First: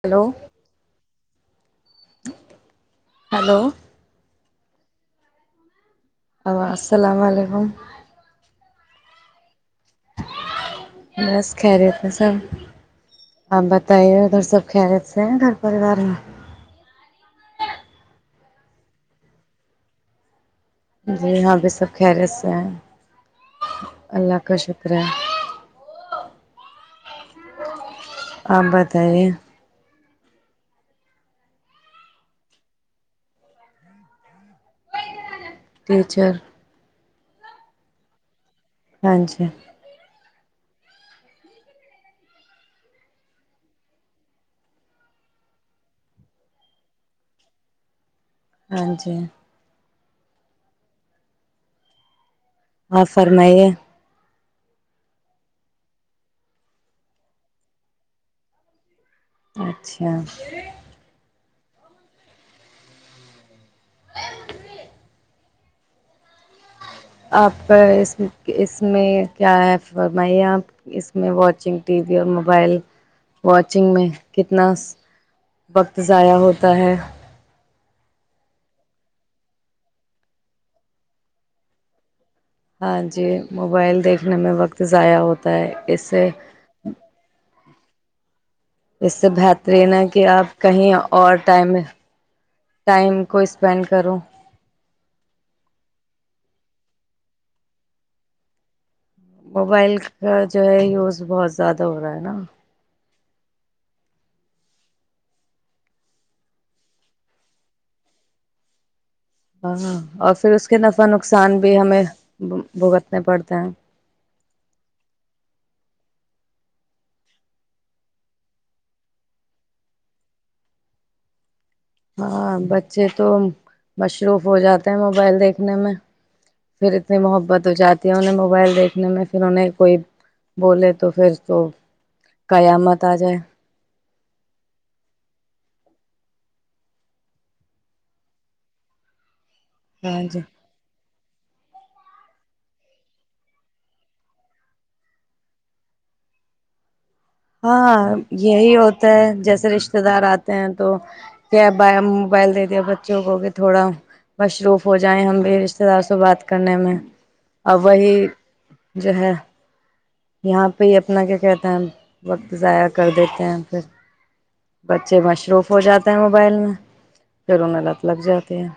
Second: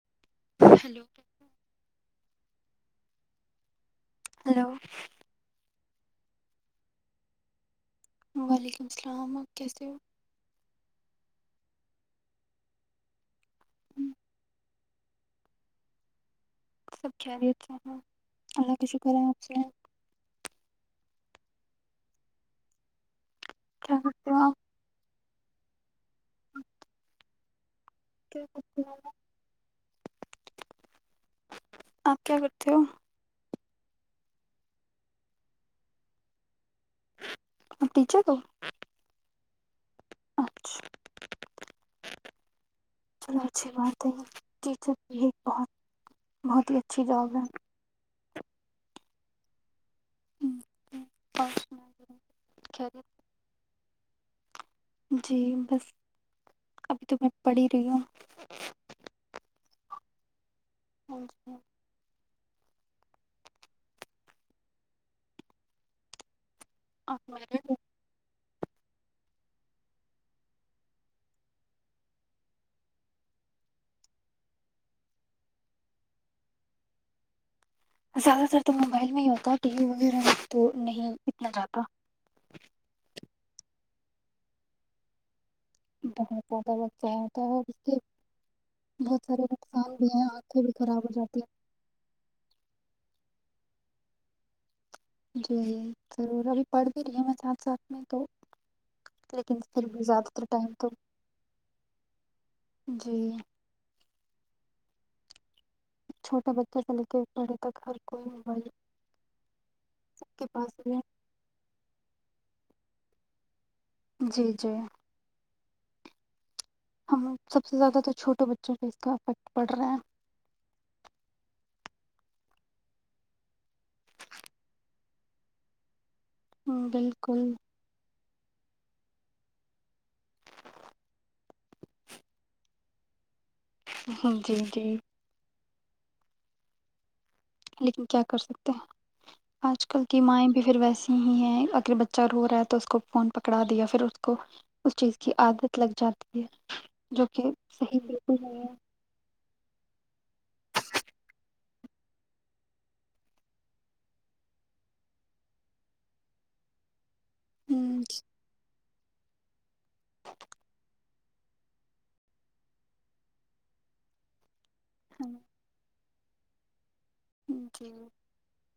hello hello hello hello السلام علیکم وعلیکم السلام آپ کی س بس خریت ہے سب آپ بتائیے ادھر سب کریتے ہیں گھر پریوار میں سب خیریت سےح اللہ کا شکر ہے آپ سے جی ہاں بھی سب خ رہے سے ہیں کیا کرتے اللہ ہو کا شکر ہے آ بتائی آپ کیا کرتے ہو ٹیچر اور ٹیچر تو ہاں جی [unintelligible] اچھا چلو اچھی بات ہے ٹیچر بھی ایک بہت بہت ہی اچھی جاب ہے ہاں جی ہشنا [unintelligible] اور فرمائیے جی بس ابھی تو میں پڑ ہی رہی ہوں اچھا اچھا [unintelligible] میرڈ آپ ہو اس میں کہ اس میں کیا ہے فرمائیے آپ اس میں واچنگ ٹی وی اور موبائل واچنگ میں کتنا وقت ضائع ہوتا ہے زیادہ تر تو موبائل میں ہی ہوتا ٹی وی وغیرہ میں تو نہیں اتنا جاتا ہاں جی موبائل دیکھنے میں وقت ضائع ہوتا ہے اس سے بہت زیادہ بچہ آتا [unintelligible] ایک [unintelligible] اس سے بہترین ہے کہ آپ بھی کہیں خراب ہو اور جاتی ٹائم ٹائم کو اس اسپینڈ کرو [unintelligible] جی ضرور ابھی پڑھ بھی رہی ہ میں ساتھ ساتھ میں تو لیکن پھر موبائل بھی زیادہ کا تر جو ٹائم ہے تو یوز بہت زیادہ ہو رہا ہے نا جی چھوٹا بچہ سے لے کے پڑھے تک ہر کوئی موبائل ہاں اور سب پھر اس کے پاس ہی ہے نفع نقصان بھی ہمیں بھگتنے پڑتے ہیں جی جی ہم سب سے زیادہ تو چھوٹوں بچوں سےہ اس کا افیکٹ پڑ رہا ہے ہاں بچے تو مصروف ہو جاتے ہیں موبائل دیکھنے میں ہم، پھر اتنی بالکل محبت ہو جاتی ہے انہیں م موبائل دیکھنے میں پھر انہیں کوئی بولے تو پھر تو قیامت آ جائے جی جی لیکن کیا کر سکتے ہیں آج کل کی ہاں جی مائیں بھی پھر ویسے نہیں ہے اگر بچہ رو رہا ہے تو اس کو فون پکڑا دیا پھر اس کو اس چیز کی عادت لگ جاتی ہے جو کہ صحیح ہاں بالکل نہیں ہے یہی ہوتا ہے جیسے رشتے دار آتے ہیں تو کیا موبائل دے دیا بچوں کو کہ تھوڑا مصروف ہو جائیں ہم بھی رشتے دار سے بات کرنے میں ا ہم، وہی ج ہے [unintelligible] یہاں پہ [unintelligible] اپتنا کیا کہتے ہیں ہم وقت ضائع کر دیتے ہیں پھر بچے مصروف ہو جاتے ت موبائل میں کریروون لات لگ جاتی ہیں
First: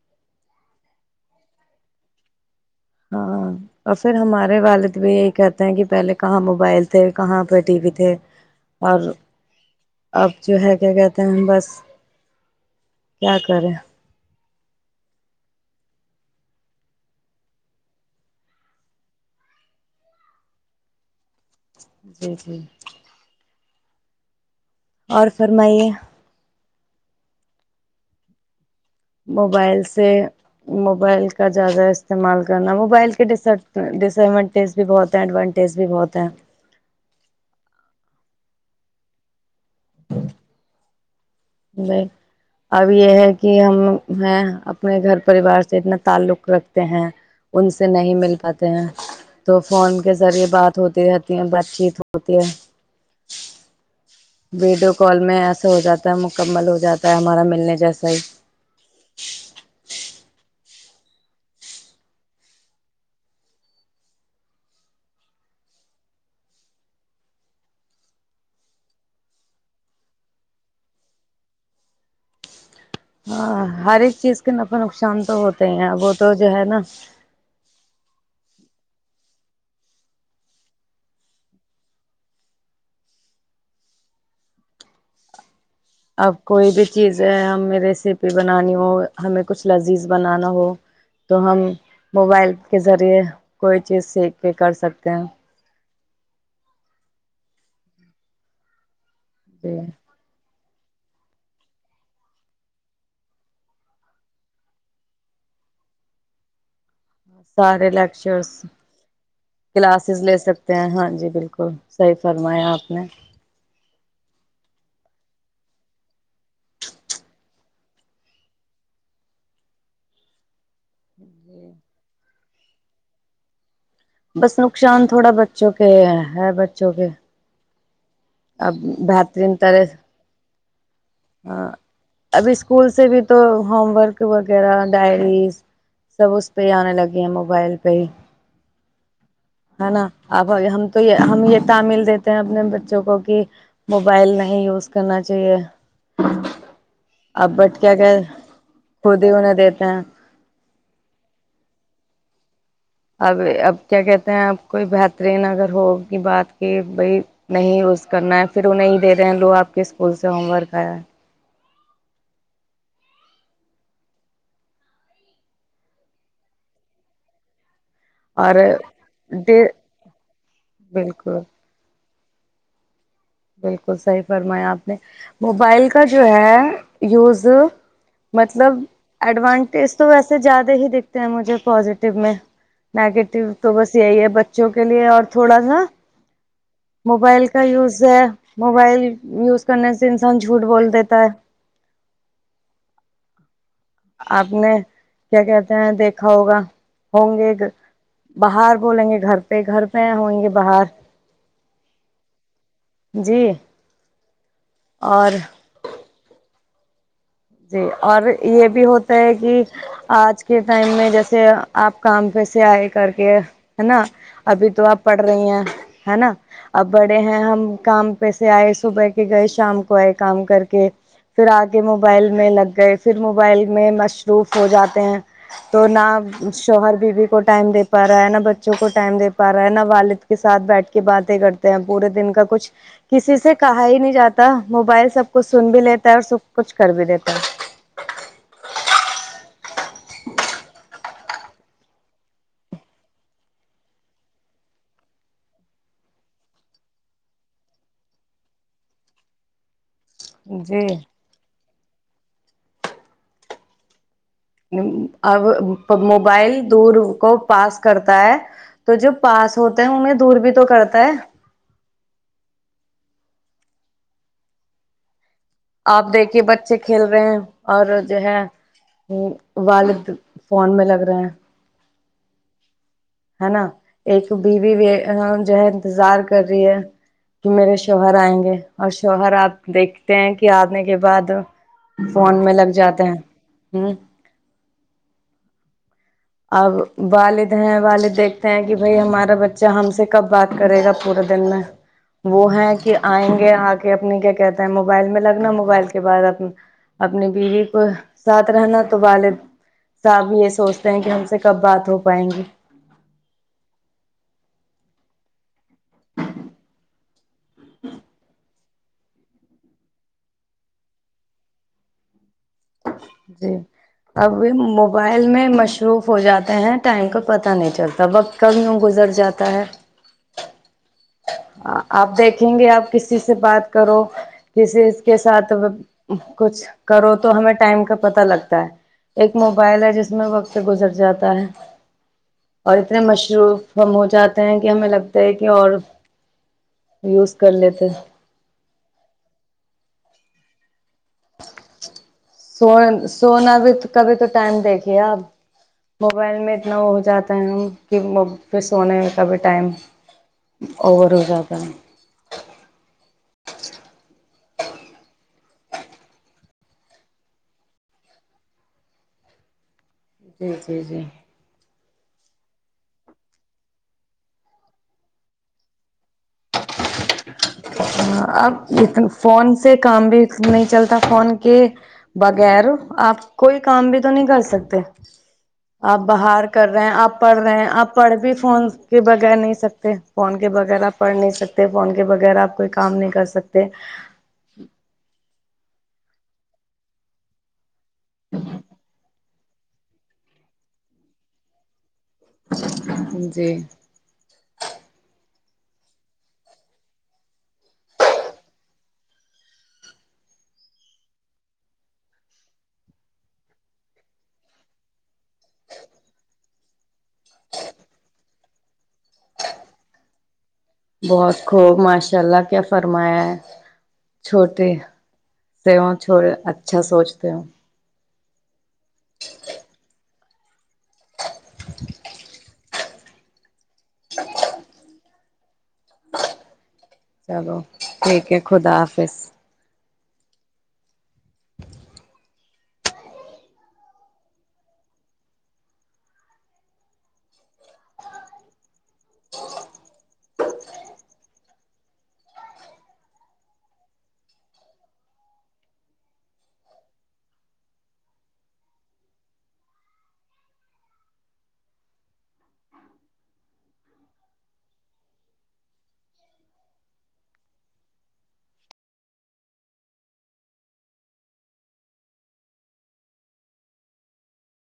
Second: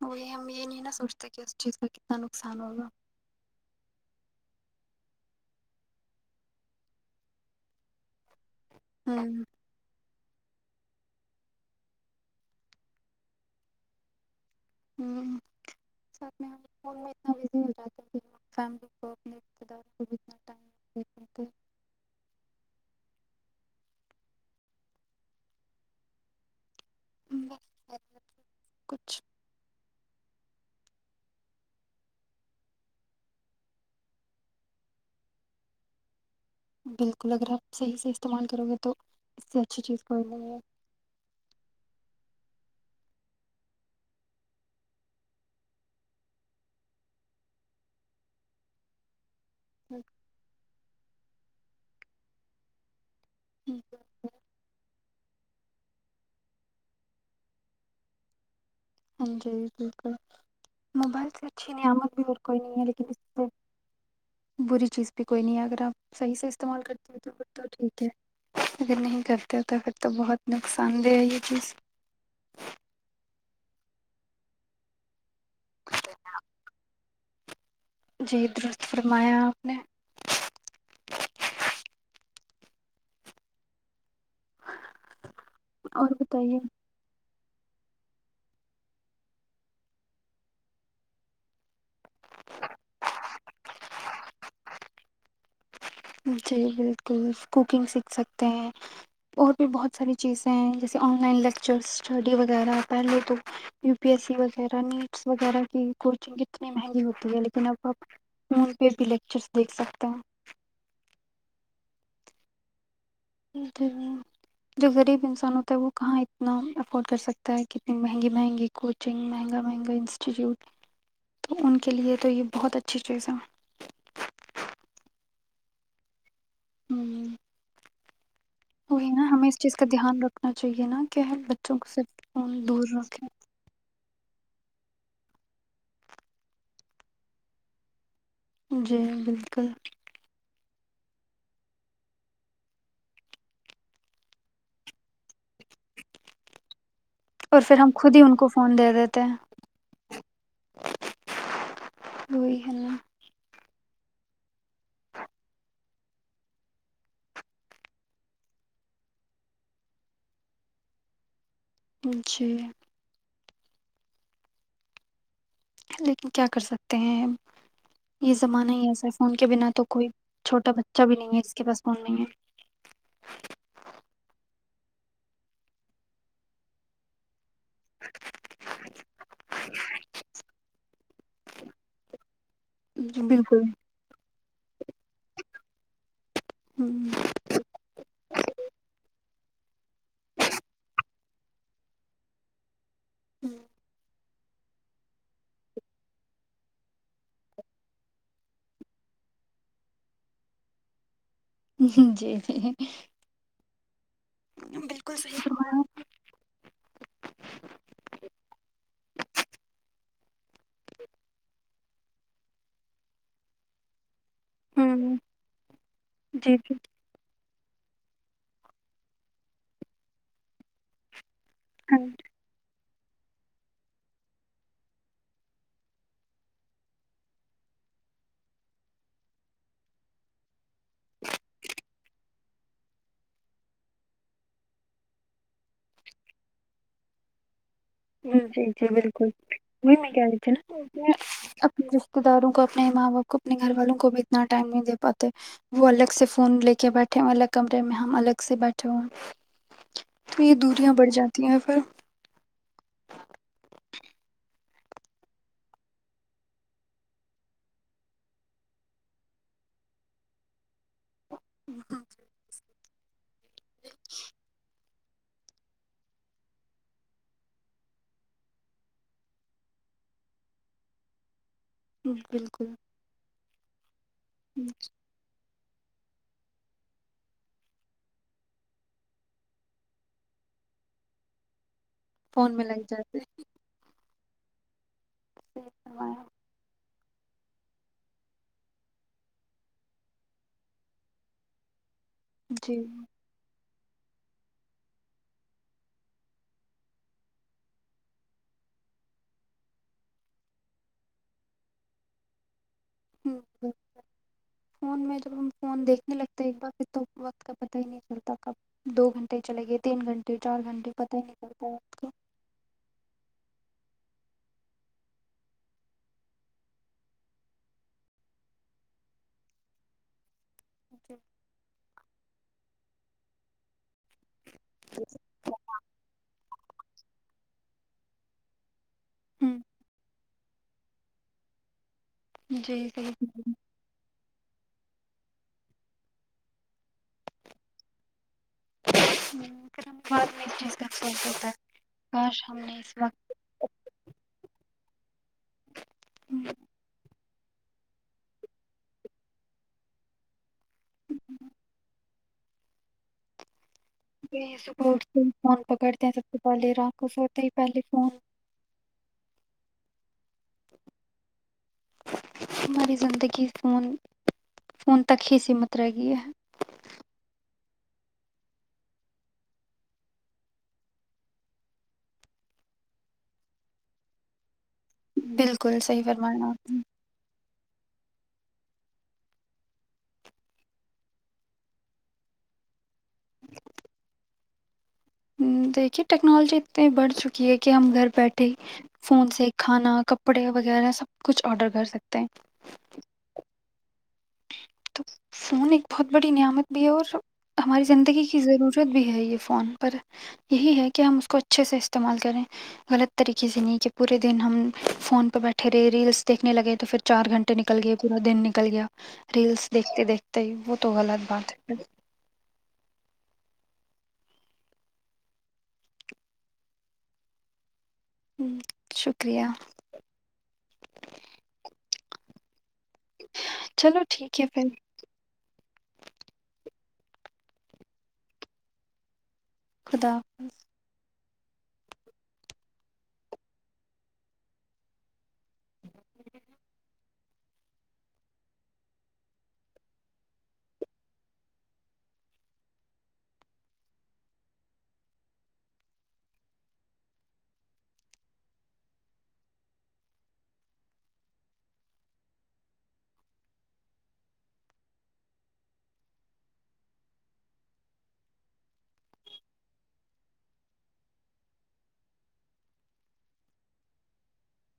وہ ہم یہ نہیں نا سوچتے کہ اس چیز کا کتنا نقصان ہوگا ہاں اور پھر ہمارے والد بھی یہی کہتے ہیں کہ پہلے کہاں موبائل تھے کہاں پہ ٹی وی تھے اور ہوں اب جو ہے کیا کہتے ہیں بس کیا کریں ہ ساتھ میں فون میں اتنا بزی ہو جاتا ہے فیم کو اپنے رشتے داروں کو بھی اتنا ٹائمتے جی جی اور فر میںائیے [inaudible] [inaudible] موبائلس سے موبائل کا زیادہ استعمال کرنا موبائل کے ڈس ایڈوانٹیج بھی بہت ہیں ایڈوانٹیز بھی بہت ہیں بالکل اگر آپ صحیح سے استعمال کرو گے تو اس سےچ اچھی چیز کوئی نہیں ہے بائی اب یہ ہے کہ ہم ہیں اپنے گھر پریوار سے اتنا تعلق رکھتے ہیں ان سے نہیں مل پاتے ہیں تو فون کے ذریعے بات ہوتی رہتی ہیں ب یت ہوتی ہے ہوں ویڈیو کال میں ایسا ہو جاتا ہے مکمل ہو جاتا ہے ہمارا ملنے جیسا ہی ہ جی بالکل موبائل سے اچھی نعمت بھی اور کوئی نہیں ہے لیکن اس سے بری چیز بھی کوئی نہیں ہے اگر آپ صحیح سے استعمال کرتے ہو تو پھر تو ٹھیک ہے اگر نہیں کرتے ہو تو پھر تو بہت نقصان دہ ہے یہ چیز ہاں ہر ایک چیز کا ن نقصان تو ہوتا ہیں وہ تو جو ہے نا جی درست فرمایا آپ نے اور اب بتائیے کوئی بھی چیز جو ہمیں ریسیپی بنانی ہو ہمیں کچھ لذیذ بنانا ہو تو ہم موبائل کے ذریعے کوئی چیز سیکھ کے کر سکتے ہیں جی بالکل کوکنگ سیکھ سکتے ہیں اور بھی جی بہت ساری چیز جیسے آن لائن لیکچر اسٹڈی وغیرہ پہلے تو یو پی ایس سی وغیرہ نیٹس وغیرہ کی کوچنگ اتنے مہنگی ہوتی ہے لیکن اب سارے آپ لیکچرس فون پہ بھی لیکچرس دیکھ سکتے ہیں کلاسز لے سکتے ہیں ہاں جی بالکل صحیح فرمایا آپ نے جو غریب انسان ہوتا ہے وہ کہاں اتنا افورڈ کر سکتا ہے کہ اتنی مہنگی مہنگی کوچنگ مہنگا مہنگا انسٹیٹیوٹ تو ان کے لیے تو یہ بہت اچھی چیز ہے بس نقصان تھوڑا بچوں کے ہے ہے بچوں کے ہوں اب بہترین طرح سے اچ چاہیے نا کہ ہم ہاں بچوں کو صرف ابھی فون دور اسکول سے بھی رکھیں تو ہوم ورک وغیرہ ڈائریز سب اس پہ ہی آنے لگے ہیں موبائل پہ ہی جی بالکل ہے نا اب ہم تو یہ ہم یہ تعمیل دیتے ہیں اپنے بچوں کو کہ موبائل نہیں یوز کرنا اب اور پھر بٹ ہم کیا کہ خود ہی ان کو فون دے خود دیتے ہی ہیں انہیں دیتے ہیں وہی ہےنا اب اب کیا کہتے ہیں اپ کوئی بہترین اگر ہوگی بات کہ بائی نہیں روز کرنا ہے پھر وہ نہیں دے رہے ہیں لو آپ کے اسکول سے ہوم ورک آیا ہے جی لیکن کیا کر سکتے ہیں یہ زمانہ ہی ایسر اور فون کے بنا تو کوئی چھوٹا بچہ بھی نہیں بالکل ہے جس کے پاس فون نہیں ہے بالکل صحیح فرمایا آپ نے موبائل کا جو ہے یوز مطلب ایڈوانٹیج تو ویسے زیادہ ہی دکھتے ہیں مجھے پازیٹیو میں جی نیگیٹیو بالکل تو بس یہی ہے بچ بچوں کے لیے اور تھوڑا سا ہوں، موبائل کا یوز موبائل یوز کرنے سے انسان جھوٹ بول دیتا ہے ہوں آپ نے کیا کہتے ہیں دیکھا ہوگا ہوں گے باہر بولیں گے گھر پہ گھر پہ ہیں گے باہر جی جی جی بالکل اور صحیحا جی اور یہ بھی ہوتا ہے کہ آج کے ٹائم میں جیسے آپ کام پہ سےے آئے کر کے ہے نا ابھی تو آپ ہوں پڑھ رہی ہیں ہے نا جی جی اب بڑے ہیں ہم کام پس آئے صبح کے گئے شام کو آئے کام کر کے پھر آگ ہاں موبائل میں لگ گئے پھر موبائل میں مصروف ہو جاتے ہیں تو نہ شوہر بیوی کو ٹائم دے پا رہا ہے نہ بچوں کو ٹائم دے پا رہا ہے نہ والد کے ساتھ بیٹھ کی باتیں کرتے ہیں پورے دن کا کچھ کسی سے کہا ہی نہیں جاتا موبائل سب کچھ سن بھی لیتا ہے اور سب کچھ کر بھی دیتا ہے جی جی بالکل وہی میں کہ رہی تھی نا اپنے رشتے داروں کو اپنے ماں باپ کو اپنے گھر والوں کو بھی اتنا ٹائم نہیں دے پاتے وہ الگ سے فون لے کے بیٹھے ہو الگ کمرے میں ہم الگ سے بیٹھے ہوئے ہیں تو یہ جی دوریاں بڑھ جاتی ہیں پھر اب موبائل دور کو پاس کرتا ہے تو جو پاس ہوتے ہیں انہیں دور بھی تو کرتا ہے ہ ہ آپ دیکھیے بچے کھیل رہے ہیں اور جو ہے والد فون میں لگ رہے ہیں بالکل ہے نا ایک بیوی جو ہے انتظار کر رہی ہے کہ میرے شوہر آئیں گے اور شوہر آپ دیکھتے ہیں کہ آنے کے بعد فون میں لگ جاتے ہیں ہ صحی فوا اب والد ہیں والد دیکھتے ہیں کہ بھائی ہمارا بچہ ہم سے کب بات کرے گا پورے دن میں وہ ہے جی کہ آئیں گے آگ کہ اپنے کیا کہتا ہے موبائل میں لگنا موبائل کے بعد اپنی بیوی کو ساتھ رہنا تو والد صاحب یہ سوچ کہ ہم سے کب بات ہو پائیں گے ہ فون میں جب ہم فون دیکھنے لگتے ایک بار پھر تو وقت کا پتہ ہی نہیں چلتا کب دو گھنٹے چلے گئے تین گھنٹے چار گھنٹے پتہ ہی نہیں چلتا وقت کا جی اب موبائل میں مصروف ہو جاتے ہیں ٹائم کا پتہ نہیں چلتا وقت ک یوں گزر جاتا ہے آپ دیکھیں گے آپ کسی سے بات کرو کسی کے ساتھ کچھ کرو تو ٹائم کا پتا لگتا ہے ایک ہوں، موبائل ہے جس میں سے گزر جاتا ہے اور جی اتنے صحیح مشروف ہم ہو جاتے کہ ہمیں لگتا ہے کہ اور یوز کر لیتے بات میں ا فتا سو سونا بھی کبھی تو ٹائم دیکھ کیایا موبائل وقت میں اتنا وہ ہو جاتا کہ وہ پھر سونے کا بھی ٹائم اوور ہو جاتا ہے وہ صبح اٹھتے فون پکڑتے ہیں سب سے پہلے راکش ہوتے ہی پہلے فون جی جی جی ہماری زندگی فون فون تک ہی سمت رہ گئی ہے اب ا فون سے کام بھی نہیں چلتا فون کے بغیر آپ کوئی کام بھی تو نہیں کر سکتے بالکل آپ صحیح باہر فرمایا کر آپ نے رہے ہیں آپ پڑھ رہے ہیں آپ پڑھ بھی فون کے بغیر نہیں سکتے فون کے بغیرہ آپ پڑھ نہیںک سکتے فون کے بغیر آپ کوئی کام نہیں کر سکتے دیکھیے ٹیکنالوجی اتنی بڑھ چکی ہے کہ ہم گھر بیٹھے فون سے کھانا کپڑے وغیرہ سب کچھ آرڈر کر سکتے ہیں جی تو فون ایک بہت بڑی نعمت بھی ہے اور ہماری زندگی کی ضرورت بھی ہے یہ فون پر یہی ہے کہ ہم اس کو اچھے سے استعمال کریں غلط طریقے سے نہیں کہ پورے دن ہم فون بیٹھے رہے ریلس سے نے لگے تو پھر چار گھنٹے نکل گئے پورا دن ککل گیا ریلس دیکھتے دیکھتے ہی وہ تو غلط بہت بات ہے خوب ماشاء اللہ کیا فرمایا ہے چھوٹے سے ہ چھو اچھا سوچتے ہو ہ شکریہ [inaudible] چلو ٹھیک ہے پھر چلو ٹھیک ہے خدا حافظ خدا حافظ